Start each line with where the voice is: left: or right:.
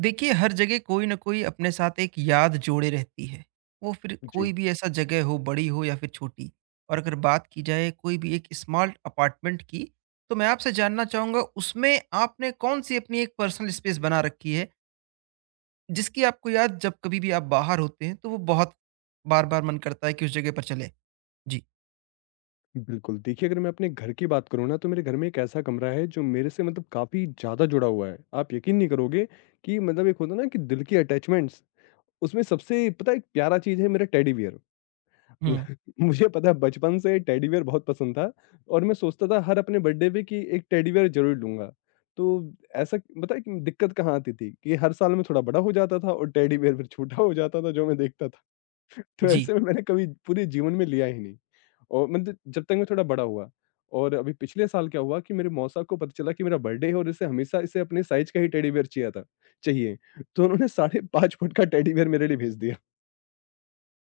right: देखिए हर जगह कोई ना कोई अपने साथ एक याद जोड़े रहती है। वो फिर
left: जी,
right: कोई भी ऐसा जगह हो, बड़ी हो या फिर छोटी। और अगर बात की जाए कोई भी एक स्मॉल अपार्टमेंट की, तो मैं आपसे जानना चाहूंगा उसमें आपने कौन सी अपनी एक पर्सनल स्पेस बना रखी है, जिसकी आपको याद जब कभी भी आप बाहर होते हैं तो वो बहुत बार बार मन करता है कि उस जगह पर चले। जी।
left: बिल्कुल। देखिए, अगर मैं अपने घर की बात करूँ ना, तो मेरे घर में एक ऐसा कमरा है, जो मेरे से मतलब काफ़ी ज़्यादा जुड़ा हुआ है। आप यकीन नहीं करोगे कि मतलब एक होता है ना कि दिल की अटैचमेंट्स, उसमें सबसे पता है एक प्यारा चीज़ है मेरा टेडी बियर।
right: हम्म।
left: मुझे पता है बचपन से टेडी बियर बहुत पसंद था और मैं सोचता था हर अपने बर्थडे पे कि एक टेडी बियर ज़रूर लूँगा। तो ऐसा पता है कि दिक्कत कहाँ आती थी कि हर साल मैं थोड़ा बड़ा हो जाता था और टेडी बियर फिर छोटा हो जाता था, जो मैं देखता था। तो
right: जी।
left: ऐसे में मैंने कभी पूरे जीवन में लिया ही नहीं। और मतलब जब तक मैं थोड़ा बड़ा हुआ और अभी पिछले साल क्या हुआ कि मेरे मौसा को पता चला कि मेरा बर्थडे है और इसे हमेशा इसे अपने साइज का ही टेडी बियर चाहिए था चाहिए तो उन्होंने 5.5 फुट का टेडी बियर मेरे लिए भेज दिया।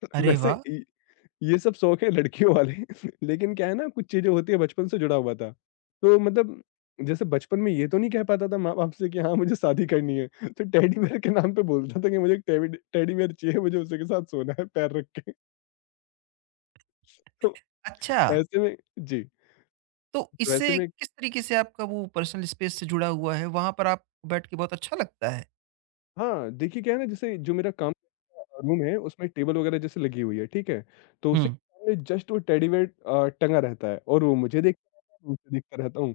right: अरे
left: वैसे
right: वाह।
left: ये सब शौक है लड़कियों वाले। लेकिन क्या है ना कुछ चीजें होती है बचपन से जुड़ा हुआ था, तो मतलब जैसे बचपन में ये तो नहीं कह पाता था माँ बाप से कि हाँ मुझे शादी करनी है, तो टेडी बियर के नाम पे बोलता था कि मुझे टेडी बियर चाहिए, मुझे उसी के साथ सोना है पैर रख के। तो
right: अच्छा,
left: ऐसे में जी।
right: तो
left: तो ऐसे
right: इससे
left: में
right: किस तरीके से आपका वो पर्सनल स्पेस से जुड़ा हुआ है? वहां पर आप बैठ के बहुत अच्छा लगता है?
left: हाँ, देखिए क्या है ना जैसे जो मेरा काम का रूम है उसमें टेबल वगैरह जैसे लगी हुई है, ठीक है? तो उसी के
right: हम्म।
left: सामने जस्ट वो टेडी बेयर टंगा रहता है और वो मुझे देखता रहता है, मैं उसे देखता रहता हूँ।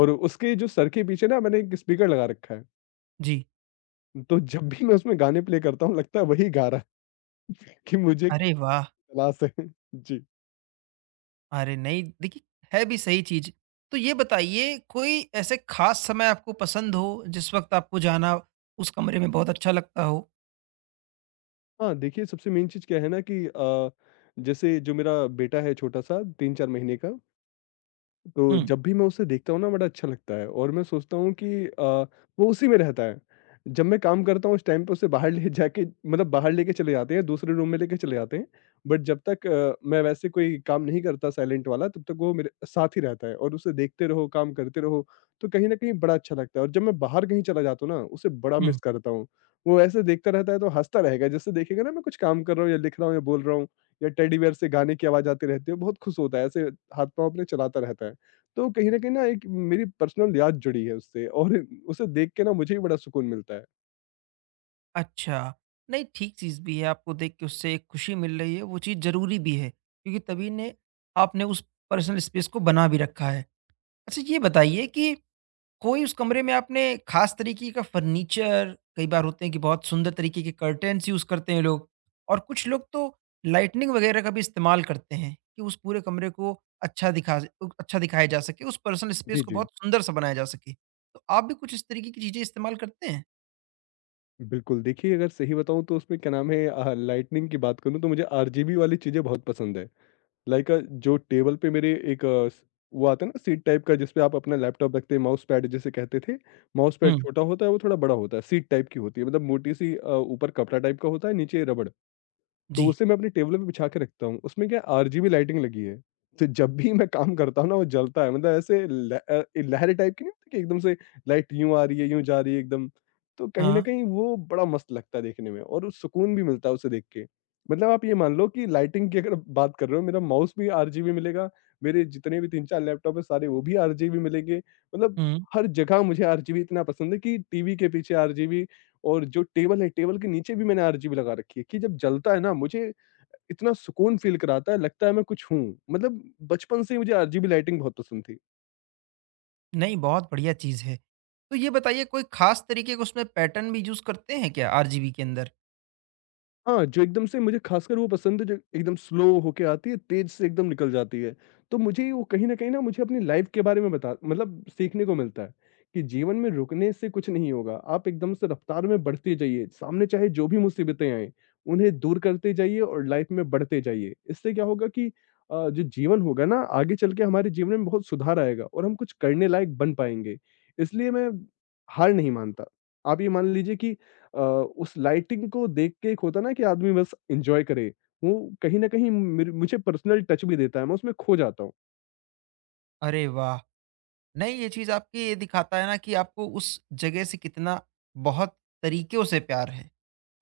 left: और उसके जो सर के पीछे ना मैंने एक स्पीकर लगा रखा है।
right: जी।
left: तो जब भी मैं उसमें गाने प्ले करता हूँ लगता है वही गा रहा है कि मुझे
right: अरे वाह!
left: क्लास है। जी।
right: अरे नहीं, देखिए, है भी सही चीज़। तो ये बताइए कोई ऐसे ख़ास समय आपको पसंद हो, जिस वक़्त आपको जाना उस कमरे में बहुत अच्छा लगता हो?
left: हाँ, देखिए सबसे मेन चीज़ क्या है ना कि जैसे जो मेरा बेटा है छोटा-सा 3-4 महीने का, तो
right: हुँ,
left: जब भी मैं उसे देखता हूँ ना बड़ा अच्छा लगता है और मैं सोचता हूँ कि वो उसी में रहता है। जब मैं काम करता हूँ उस टाइम पे उसे बाहर ले जाके मतलब बाहर लेके चले जाते हैं, दूसरे रूम में लेके चले जाते हैं। बट जब तक मैं वैसे कोई काम नहीं करता साइलेंट वाला तब तक वो मेरे साथ ही रहता है और उसे देखते रहो, काम करते रहो, तो कहीं न कहीं बड़ा अच्छा लगता है और जब मैं बाहर कहीं चला जाता हूँ ना, उसे बड़ा
right: हुँ।
left: मिस करता हूँ। वो ऐसे देखता रहता है तो हँसता रहेगा, जैसे देखेगा ना मैं कुछ काम कर रहा हूँ या लिख रहा हूँ या बोल रहा हूँ या टेडी बियर से गाने की आवाज़ आती रहती है, बहुत खुश होता है, ऐसे हाथ-पाँव अपने चलाता रहता है। तो कहीं न कहीं ना एक मेरी पर्सनल याद जुड़ी है उससे और उसे देख के ना मुझे भी बड़ा सुकून मिलता है।
right: अच्छा। नहीं ठीक चीज़ भी है, आपको देख के उससे एक खुशी मिल रही है, वो चीज़ ज़रूरी भी है, क्योंकि तभी ने आपने उस पर्सनल स्पेस को बना भी रखा है। अच्छा ये बताइए कि कोई उस कमरे में आपने खास तरीके का फर्नीचर, कई बार होते हैं कि बहुत सुंदर तरीके के कर्टेन्स यूज करते हैं लोग, और कुछ लोग तो लाइटनिंग वगैरह का भी इस्तेमाल करते हैं कि उस पूरे कमरे को अच्छा दिखा अच्छा दिखाया जा सके, उस पर्सनल स्पेस
left: जी,
right: को
left: जी।
right: बहुत सुंदर सा बनाया जा सके, तो आप भी कुछ इस तरीके की चीजें इस्तेमाल करते हैं?
left: बिल्कुल, देखिए अगर सही बताऊँ तो उसमें क्या नाम है लाइटनिंग की बात करूँ तो मुझे आरजीबी वाली चीज़ें बहुत पसंद है। लाइक जो टेबल पे मेरे एक अ, स वो आता है ना सीट टाइप का जिसपे आप अपना लैपटॉप रखते हैं, माउस पैड जिसे कहते थे। माउस पैड
right: हम्म।
left: छोटा होता है, वो थोड़ा बड़ा होता है, सीट टाइप की होती है मतलब मोटी-सी ऊपर कपड़ा टाइप का होता है, नीचे रबड़। तो
right: जी।
left: उसे मैं अपनी टेबल पे बिछा के रखता हूँ। उसमें क्या है आरजीबी लाइटिंग लगी है। तो जब भी मैं काम करता हूँ ना वो जलता है मतलब ऐसे लहर टाइप की नहीं होती कि एकदम से लाइट यूँ आ रही है, यूँ जा रही है एकदम। तो कहीं न
right: हाँ।
left: कहीं वो बड़ा मस्त लगता है देखने में और उस सुकून भी मिलता है उसे देख के। मतलब आप ये मान लो कि लाइटिंग की अगर बात कर रहे हो मेरा माउस भी आरजीबी मिलेगा, मेरे जितने भी 3-4 लैपटॉप है सारे वो भी आरजीबी मिलेंगे। मतलब
right: हम्म।
left: हर जगह मुझे आरजीबी इतना पसंद है कि टीवी के पीछे आरजीबी, और जो टेबल है, टेबल के नीचे भी मैंने आरजीबी लगा रखी है कि जब जलता है ना मुझे इतना सुकून फ़ील कराता है, लगता है मैं कुछ हूँ। मतलब बचपन से ही मुझे आरजीबी लाइटिंग बहुत पसंद थी।
right: नहीं, बहुत बढ़िया चीज है। तो ये बताइए कोई खास तरीके का उसमें पैटर्न भी यूज करते हैं क्या आरजीबी के अंदर?
left: हाँ, जो एकदम से मुझे खासकर वो पसंद है जो एकदम स्लो होके आती है, तेज़ से एकदम निकल जाती है। तो मुझे वो कहीं न कहीं ना मुझे अपनी लाइफ़ के बारे में बता मतलब सीखने को मिलता है, कि जीवन में रुकने से कुछ नहीं होगा। आप एकदम से रफ्तार में बढ़ते जाइए, सामने चाहे जो भी मुसीबतें आएँ, उन्हें दूर करते जाइए और लाइफ़ में बढ़ते जाइए। इससे क्या होगा कि जो जीवन होगा ना आगे चल के हमारे जीवन में बहुत सुधार आएगा और हम कुछ करने लायक बन पाएँगे। इसलिए मैं हार नहीं मानता। आप ये मान लीजिए कि अ, उस लाइटिंग को देख के एक होता है ना कि आदमी बस एन्जॉय करे, वो कहीं न कहीं मेर मुझे पर्सनल टच भी देता है, मैं उसमें खो जाता हूँ।
right: अरे वाह। नहीं, ये चीज़ आपकी ये दिखाता है ना कि आपको उस जगह से कितना बहुत तरीकों से प्यार है।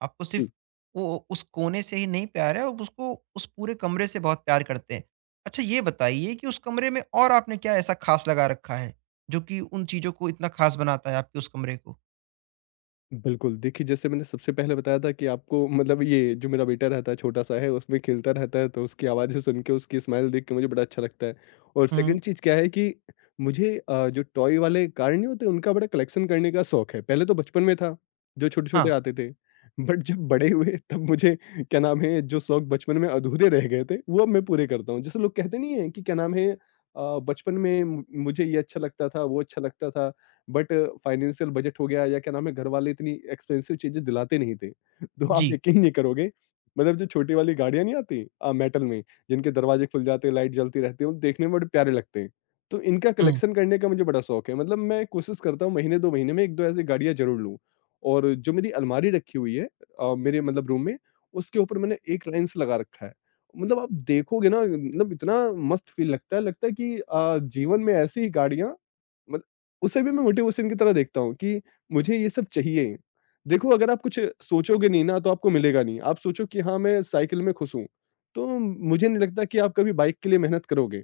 right: आपको सिर्फ़ वो उस कोने से ही नहीं प्यार है, आप उसको उस पूरे कमरे से बहुत प्यार करते हैं। अच्छा ये बताइए कि उस कमरे में और आपने क्या ऐसा ख़ास लगा रखा है, जो कि उन चीज़ों को इतना ख़ास बनाता है आपके उस कमरे को?
left: बिल्कुल, देखिए जैसे मैंने सबसे पहले बताया था कि आपको मतलब ये जो मेरा बेटा रहता है छोटा-सा है, उसमें खेलता रहता है तो उसकी आवाज़ें सुन के, उसकी स्माइल देख के मुझे बड़ा अच्छा लगता है। और
right: हुँ।
left: सेकंड चीज़ क्या है कि मुझे जो टॉय वाले कार नहीं होते उनका बड़ा कलेक्शन करने का शौक है। पहले तो बचपन में था, जो छोटे-छोटे
right: हाँ,
left: आते थे, बट जब बड़े हुए तब मुझे क्या नाम है जो शौक बचपन में अधूरे रह गए थे, वो अब मैं पूरे करता हूँ। जैसे लोग कहते नहीं है कि क्या नाम है बचपन में मु मुझे ये अच्छा लगता था, वो अच्छा लगता था। बट फाइनेंशियल बजट हो गया या क्या नाम है घर वाले इतनी एक्सपेंसिव चीजें दिलाते नहीं थे। तो आप
right: जी।
left: यकीन नहीं करोगे, मतलब जो छोटी वाली गाड़ियां नहीं आती मेटल में, जिनके दरवाजे खुल जाते लाइट जलती रहती है, वो देखने में बड़े प्यारे लगते हैं, तो इनका
right: हुँ,
left: कलेक्शन करने का मुझे बड़ा शौक है। मतलब मैं कोशिश करता हूँ महीने दो महीने में एक दो ऐसी गाड़ियां जरूर लूँ, और जो मेरी अलमारी रखी हुई है मेरे मतलब रूम में, उसके ऊपर मैंने एक लाइन से लगा रखा है, मतलब आप देखोगे ना मतलब इतना मस्त फील लगता है। लगता है कि जीवन में ऐसी ही गाड़ियां मत उसे भी मैं मोटिवेशन की तरह देखता हूँ कि मुझे ये सब चाहिए। देखो अगर आप कुछ सोचोगे नहीं ना तो आपको मिलेगा नहीं। आप सोचो कि हाँ, मैं साइकिल में खुश हूँ, तो मुझे नहीं लगता कि आप कभी बाइक के लिए मेहनत करोगे।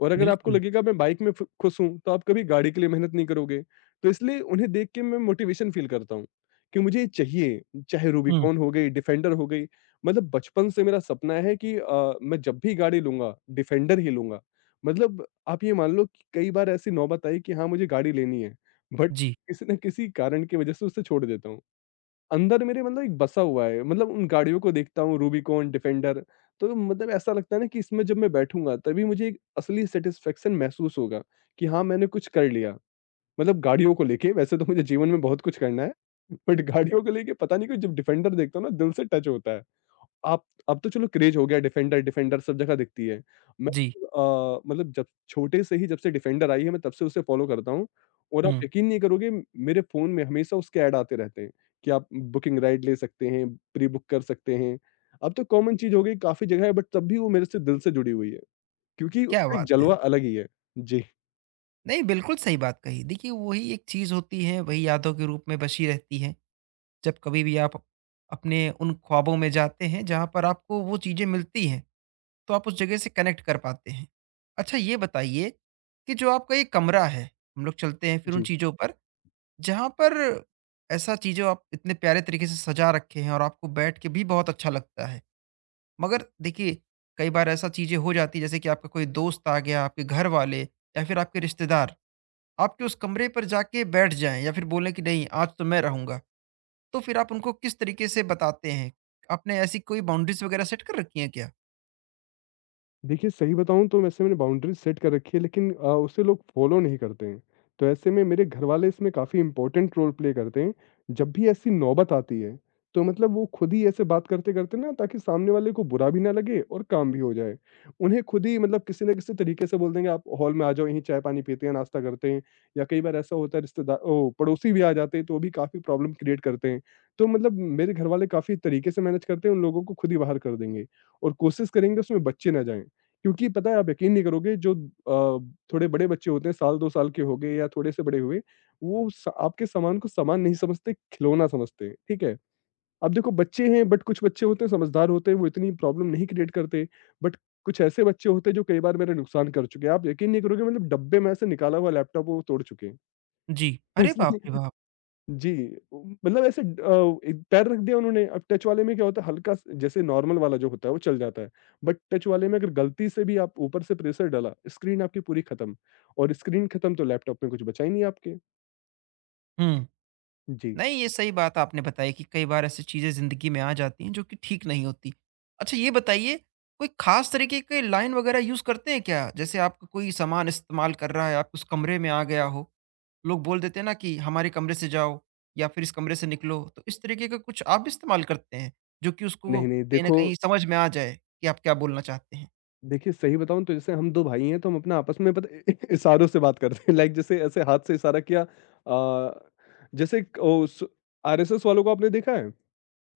left: और अगर आपको
right: बिल्कुल।
left: लगेगा मैं बाइक में फ खुश हूँ, तो आप कभी गाड़ी के लिए मेहनत नहीं करोगे। तो इसलिए उन्हें देख के मैं मोटिवेशन फ़ील करता हूँ कि मुझे ये चाहिए, चाहे
right: हुँ,
left: रूबिकॉन हो गई, डिफेंडर हो गई। मतलब बचपन से मेरा सपना है कि मैं जब भी गाड़ी लूँगा, डिफेंडर ही लूँगा। मतलब आप ये मान लो कि कई बार ऐसी नौबत आई कि हाँ, मुझे गाड़ी लेनी है, बट
right: जी,
left: किसी न किसी कारण की वजह से उसे छोड़ देता हूँ। अंदर मेरे मतलब एक बसा हुआ है, मतलब उन गाड़ियों को देखता हूँ, रूबिकॉन, डिफेंडर, तो मतलब ऐसा लगता है ना कि इसमें जब मैं बैठूँगा तभी मुझे एक असली सैटिस्फैक्शन महसूस होगा कि हाँ, मैंने कुछ कर लिया। मतलब गाड़ियों को लेके, वैसे तो मुझे जीवन में बहुत कुछ करना है, बट गाड़ियों को लेके पता नहीं क्यों जब डिफेंडर देखता हूँ ना दिल से टच होता है। आप अब तो चलो क्रेज़ हो गया, डिफेंडर, डिफेंडर सब जगह दिखती है। मैं
right: जी।
left: मतलब जब छोटे से ही जब से डिफेंडर आई है मैं तब से उसे फ़ॉलो करता हूँ, और आप
right: हुँ,
left: यकीन नहीं करोगे मेरे फ़ोन में हमेशा उसके ऐड आते रहते हैं कि आप बुकिंग राइड ले सकते हैं, प्री बुक कर सकते हैं। अब तो कॉमन चीज़ हो गई, काफ़ी जगह है, बट तब भी वो मेरे से दिल से जुड़ी हुई है, क्योंकि
right: क्या
left: उसका एक
right: बात है!
left: जलवा अलग ही है। जी,
right: नहीं, बिल्कुल सही बात कही। देखिए, वही एक चीज़ होती है, वही यादों के रूप में बसी रहती है। जब कभी भी आप अपने उन ख्वाबों में जाते हैं जहाँ पर आपको वो चीज़ें मिलती हैं, तो आप उस जगह से कनेक्ट कर पाते हैं। अच्छा ये बताइए कि जो आपका ये कमरा है, हम लोग चलते हैं फिर उन
left: जी।
right: चीज़ों पर जहाँ पर ऐसा चीज़ें आप इतने प्यारे तरीके से सजा रखे हैं और आपको बैठ के भी बहुत अच्छा लगता है। मगर देखिए, कई बार ऐसा चीज़ें हो जाती है जैसे कि आपका कोई दोस्त आ गया, आपके घर वाले या फिर आपके रिश्तेदार, आपके उस कमरे पर जाके बैठ जाएँ या फिर बोलें कि नहीं आज तो मैं रहूँगा। तो फिर आप उनको किस तरीके से बताते हैं? आपने ऐसी कोई बाउंड्रीज़ वगैरह सेट कर रखी हैं क्या?
left: देखिए, सही बताऊँ तो वैसे मैंने बाउंड्रीज़ सेट कर रखी है लेकिन उसे लोग फ़ॉलो नहीं करते हैं। तो ऐसे में मेरे घरवाले इसमें काफ़ी इम्पोर्टेंट रोल प्ले करते हैं। जब भी ऐसी नौबत आती है, तो मतलब वो खुद ही ऐसे बात करते-करते ना ताकि सामने वाले को बुरा भी ना लगे और काम भी हो जाए। उन्हें खुद ही मतलब किसी न किसी तरीके से बोल देंगे, "आप हॉल में आ जाओ, यहीं चाय-पानी पीते हैं, नाश्ता करते हैं।" या कई बार ऐसा होता है रिश्तेदार ओ पड़ोसी भी आ जाते हैं, तो वो भी काफ़ी प्रॉब्लम क्रिएट करते हैं। तो मतलब मेरे घरवाले काफ़ी तरीके से मैनेज करते हैं, उन लोगों को खुद ही बाहर कर देंगे और कोशिश करेंगे उसमें बच्चे ना जाएँ। क्योंकि पता है आप यकीन नहीं करोगे, जो थोड़े बड़े बच्चे होते हैं, साल 2 साल के हो गए या थोड़े से बड़े हुए, वो स आपके सामान को सामान नहीं समझते, खिलौना समझते हैं, ठीक है? अब देखो बच्चे हैं, बट कुछ बच्चे होते हैं समझदार होते हैं, वो इतनी प्रॉब्लम नहीं क्रिएट करते, बट कुछ ऐसे बच्चे होते हैं जो कई बार मेरा नुकसान कर चुके हैं। आप यकीन नहीं करोगे, मतलब डब्बे में से निकाला हुआ लैपटॉप वो तोड़ चुके हैं।
right: जी। अरे बाप रे
left: इसलिए
right: बाप!
left: जी, मतलब ऐसे एक पैर रख दिया उन्होंने। अब टच वाले में क्या होता है, हल्का स जैसे नॉर्मल वाला जो होता है वो चल जाता है, बट टच वाले में अगर गलती से भी आप ऊपर से प्रेशर डाला, स्क्रीन आपकी पूरी खत्म। और स्क्रीन खत्म तो लैपटॉप में कुछ बचा ही नहीं आपके।
right: हुँ।
left: जी।
right: नहीं, ये सही बात आपने बताई कि कई बार ऐसी चीज़ें ज़िंदगी में आ जाती हैं जो कि ठीक नहीं होती। अच्छा ये बताइए, कोई ख़ास तरीके के लाइन वगैरह यूज़ करते हैं क्या? जैसे आपका कोई सामान इस्तेमाल कर रहा है, आप उस कमरे में आ गया हो, लोग बोल देते हैं ना कि हमारे कमरे से जाओ या फिर इस कमरे से निकलो, तो इस तरीके का कुछ आप भी इस्तेमाल करते हैं, जो कि उसको
left: नहीं, नहीं,
right: कहीं न
left: देखो
right: कहीं समझ में आ जाए कि आप क्या बोलना चाहते हैं?
left: देखिए, सही बताऊँ तो जैसे हम 2 भाई हैं तो हम अपना आपस में पता है, इशारों से बात करते हैं। लाइक जैसे ऐसे हाथ से इशारा किया। जैसे एक ओ, स आरएसएस वालों को आपने देखा है?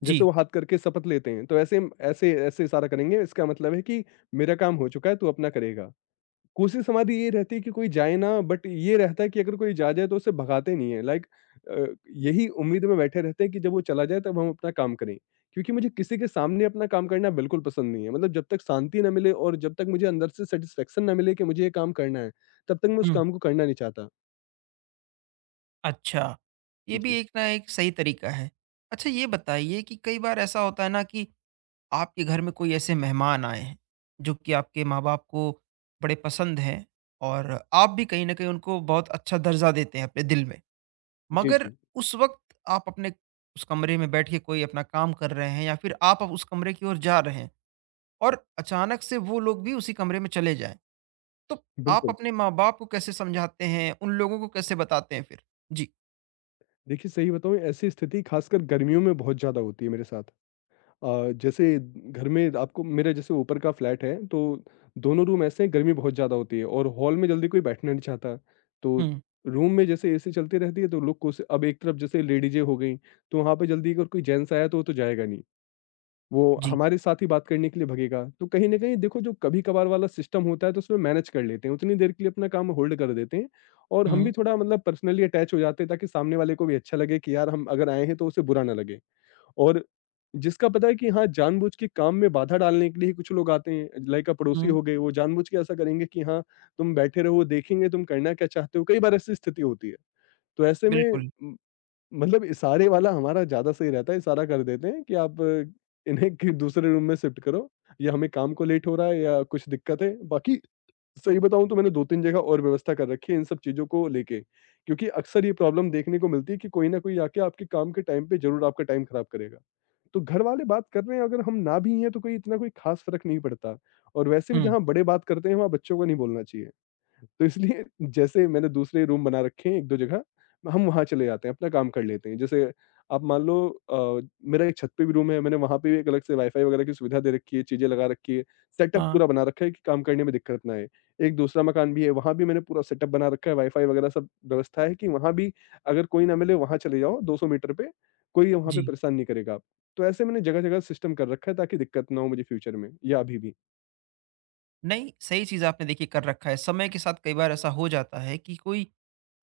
left: जैसे
right: जी।
left: वो हाथ करके शपथ लेते हैं, तो ऐसे हम ऐसे ऐसे इशारा करेंगे, इसका मतलब है कि मेरा काम हो चुका है, तू अपना करेगा। कोशिश हमारी ये रहती है कि कोई जाए ना, बट ये रहता है कि अगर कोई जा जाए तो उसे भगाते नहीं है लाइक अ, यही उम्मीद में बैठे रहते हैं कि जब वो चला जाए तब हम अपना काम करें। क्योंकि मुझे किसी के सामने अपना काम करना बिल्कुल पसंद नहीं है। मतलब जब तक शांति ना मिले और जब तक मुझे अंदर से सैटिस्फैक्शन ना मिले कि मुझे ये काम करना है, तब तक मैं उस काम को करना नहीं चाहता।
right: अच्छा, ये भी
left: जी।
right: एक ना एक सही तरीका है। अच्छा ये बताइए कि कई बार ऐसा होता है ना कि आपके घर में कोई ऐसे मेहमान आए हैं, जो कि आपके माँ-बाप को बड़े पसंद हैं और आप भी कहीं न कहीं उनको बहुत अच्छा दर्जा देते हैं अपने दिल में।
left: जी,
right: मगर
left: जी।
right: उस वक़्त आप अपने उस कमरे में बैठ के कोई अपना काम कर रहे हैं या फिर आप अब उस कमरे की ओर जा रहे हैं और अचानक से वो लोग भी उसी कमरे में चले जाएँ। तो आप
left: बिल्कुल।
right: अपने माँ-बाप को कैसे समझाते हैं? उन लोगों को कैसे बताते हैं फिर? जी।
left: देखिए, सही बताऊँ, ऐसी स्थिति खासकर गर्मियों में बहुत ज़्यादा होती है मेरे साथ। जैसे घर में आपको, मेरा जैसे ऊपर का फ्लैट है तो दोनों रूम ऐसे हैं, गर्मी बहुत ज़्यादा होती है और हॉल में जल्दी कोई बैठना नहीं चाहता। तो
right: हुँ।
left: रूम में जैसे एसी चलती रहती है, तो अब एक तरफ जैसे लेडीजें हो गई तो वहां पे जल्दी अगर कोई जेंट्स आया तो वो तो जाएगा नहीं, वो
right: जी।
left: हमारे साथ ही बात करने के लिए भगेगा। तो कहीं ना कहीं देखो, जो कभी कभार वाला सिस्टम होता है तो उसमें मैनेज कर लेते हैं, उतनी देर के लिए अपना काम होल्ड कर देते हैं। और हम भी
right: हुँ।
left: थोड़ा मतलब पर्सनली अटैच हो जाते हैं, ताकि सामने वाले को भी अच्छा लगे कि यार हम अगर आए हैं तो उसे बुरा ना लगे। और जिसका पता है कि हाँ, जानबूझ के काम में बाधा डालने के लिए कुछ लोग आते हैं, लाइक पड़ोसी
right: हुँ,
left: हो गए, वो जानबूझ के ऐसा करेंगे कि हाँ, तुम बैठे रहो, देखेंगे तुम करना क्या चाहते हो। कई बार ऐसी स्थिति होती है। तो ऐसे में
right: बिल्कुल।
left: मतलब इशारे वाला हमारा ज़्यादा सही रहता है, इशारा कर देते हैं कि आप इन्हें कि दूसरे रूम में शिफ्ट करो, या हमें काम को लेट हो रहा है, या कुछ दिक्कत है। बाकी सही बताऊँ तो मैंने 2-3 जगह और व्यवस्था कर रखी है इन सब चीज़ों को लेके, क्योंकि अक्सर ये प्रॉब्लम देखने को मिलती है कि कोई न कोई आके आपके काम के टाइम पे ज़रूर आपका टाइम खराब करेगा। तो घरवाले बात कर रहे हैं अगर हम ना भी हैं तो कोई इतना, कोई ख़ास फ़र्क नहीं पड़ता, और वैसे भी
right: हुँ,
left: जहाँ बड़े बात करते हैं वहाँ बच्चों को नहीं बोलना चाहिए। तो इसलिए, जैसे मैंने दूसरे रूम बना रखे हैं 1-2 जगह, हम वहाँ चले जाते हैं, अपना काम कर लेते हैं। जैसे, आप मान लो, अ, मेरा एक छत पे भी रूम है, मैंने वहाँ पे भी एक अलग से वाई-फाई वगैरह की सुविधा दे रखी है, चीज़ें लगा रखी है, सेटअप
right: हाँ।
left: पूरा बना रखा है कि काम करने में दिक्कत ना आए। एक दूसरा मकान भी है, वहाँ भी मैंने पूरा सेटअप बना रखा है, वाई-फाई वगैरह सब व्यवस्था है, कि वहाँ भी अगर कोई ना मिले वहाँ चले जाओ, 200 मीटर पे, कोई वहाँ पे
right: जी।
left: परेशान नहीं करेगा आप। तो ऐसे मैंने जगह-जगह सिस्टम कर रखा है, ताकि दिक्कत ना हो मुझे फ्यूचर में या अभी भी।
right: नहीं, सही चीज़ आपने देखिए कर रखा है। समय के साथ कई बार ऐसा हो जाता है कि कोई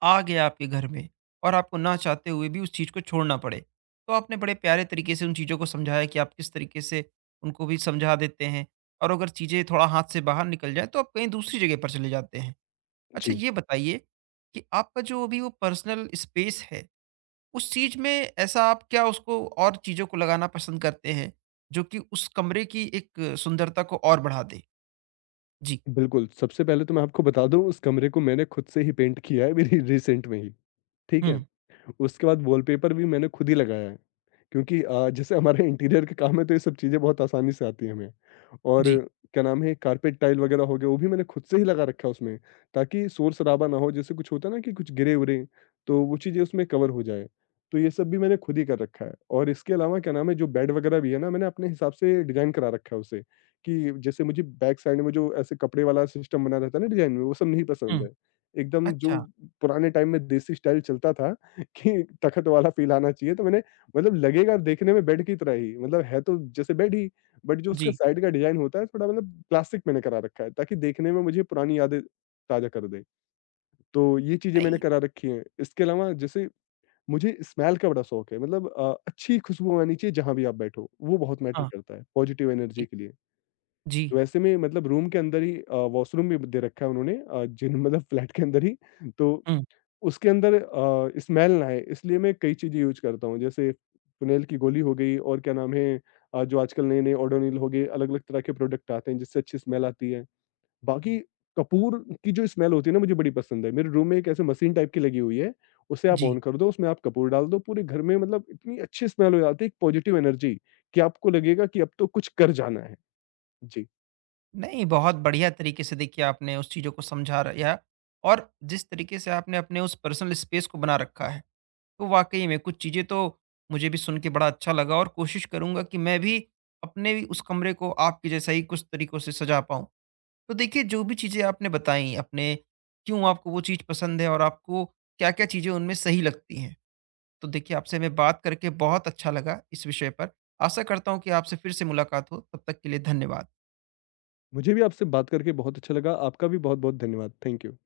right: आ गया आपके घर में और आपको ना चाहते हुए भी उस चीज़ को छोड़ना पड़े। तो आपने बड़े प्यारे तरीके से उन चीज़ों को समझाया कि आप किस तरीके से उनको भी समझा देते हैं, और अगर चीज़ें थोड़ा हाथ से बाहर निकल जाएँ तो आप कहीं दूसरी जगह पर चले जाते हैं। अच्छा
left: जी।
right: ये बताइए कि आपका जो अभी वो पर्सनल स्पेस है, उस चीज में ऐसा आप क्या उसको और चीजों को लगाना पसंद करते हैं जो कि उस कमरे की एक सुंदरता को और बढ़ा दे? जी।
left: बिल्कुल, सबसे पहले तो मैं आपको बता दूँ, उस कमरे को मैंने खुद से ही पेंट किया है, मेरी रिसेंट में ही, ठीक
right: हुँ,
left: है? उसके बाद वॉलपेपर भी मैंने खुद ही लगाया है, क्योंकि जैसे हमारा इंटीरियर का काम है, तो ये सब चीज़ें बहुत आसानी से आती हैं हमें। और
right: जी।
left: क्या नाम है, कारपेट टाइल वगैरह हो गया, वो भी मैंने खुद से ही लगा रखा है उसमें, ताकि शोर-शराबा ना हो। जैसे कुछ होता है ना, कि कुछ गिरे-उरे तो वो चीज़ें उसमें कवर हो जाए। तो ये सब भी मैंने खुद ही कर रखा है, और इसके अलावा क्या नाम है, जो बेड वगैरह भी है ना, मैंने अपने हिसाब से डिज़ाइन करा रखा है उसे। कि जैसे मुझे बैक साइड में जो ऐसे कपड़े वाला सिस्टम बना रहता है ना डिज़ाइन में, वो सब नहीं पसंद
right: हुँ,
left: है। एकदम, जो
right: अच्छा,
left: पुराने टाइम में देसी स्टाइल चलता था कि तखत वाला फ़ील आना चाहिए, तो मैंने, मतलब लगेगा देखने में बेड की तरह ही, मतलब है तो जैसे बेड ही, बट जो उसका
right: जी।
left: साइड का डिज़ाइन होता है थोड़ा, मतलब प्लास्टिक मैंने करा रखा है, ताकि देखने में मुझे पुरानी यादें ताज़ा कर दे। तो ये चीज़ें मैंने
right: नहीं,
left: करा रखी हैं। इसके अलावा जैसे, मुझे स्मेल का बड़ा शौक है, मतलब अच्छी खुशबू आनी चाहिए जहाँ भी आप बैठो, वो बहुत मैटर
right: हाँ,
left: करता है पॉज़िटिव एनर्जी
right: ठीक।
left: के लिए।
right: जी,
left: तो ऐसे में मतलब रूम के अंदर ही वॉशरूम भी दे रखा है उन्होंने, जिन, मतलब फ्लैट के अंदर ही। तो
right: हुँ,
left: उसके अंदर स्मेल ना आए इसलिए मैं कई चीज़ें यूज़ करता हूँ। जैसे फ़िनाइल की गोली हो गई, और क्या नाम है जो आजकल नए-नए ओडोनिल हो गए, अलग-अलग तरह के प्रोडक्ट आते हैं जिससे अच्छी स्मेल आती है। बाकी कपूर की जो स्मेल होती है ना, मुझे बड़ी पसंद है। मेरे रूम में एक ऐसे मशीन टाइप की लगी हुई है, उसे आप
right: जी।
left: ऑन कर दो, उसमें आप कपूर डाल दो, पूरे घर में मतलब इतनी अच्छी स्मेल हो जाती है, एक पॉज़िटिव एनर्जी, कि आपको लगेगा कि अब तो कुछ कर जाना है। जी,
right: नहीं, बहुत बढ़िया तरीके से देखिए आपने उस चीज़ों को समझा रया, और जिस तरीके से आपने अपने उस पर्सनल स्पेस को बना रखा है, तो वाक़ई में कुछ चीज़ें तो मुझे भी सुन के बड़ा अच्छा लगा और कोशिश करूँगा कि मैं भी अपने भी उस कमरे को आपके जैसा ही कुछ तरीकों से सजा पाऊँ। तो देखिए जो भी चीज़ें आपने बताई अपने क्यों आपको वो चीज़ पसंद है और आपको क्या-क्या चीज़ें उनमें सही लगती हैं। तो देखिए आपसे मैं बात करके बहुत अच्छा लगा इस विषय पर। आशा करता हूँ कि आपसे फिर से मुलाकात हो। तब तक के लिए धन्यवाद।
left: मुझे भी आपसे बात करके बहुत अच्छा लगा। आपका भी बहुत-बहुत धन्यवाद। Thank you.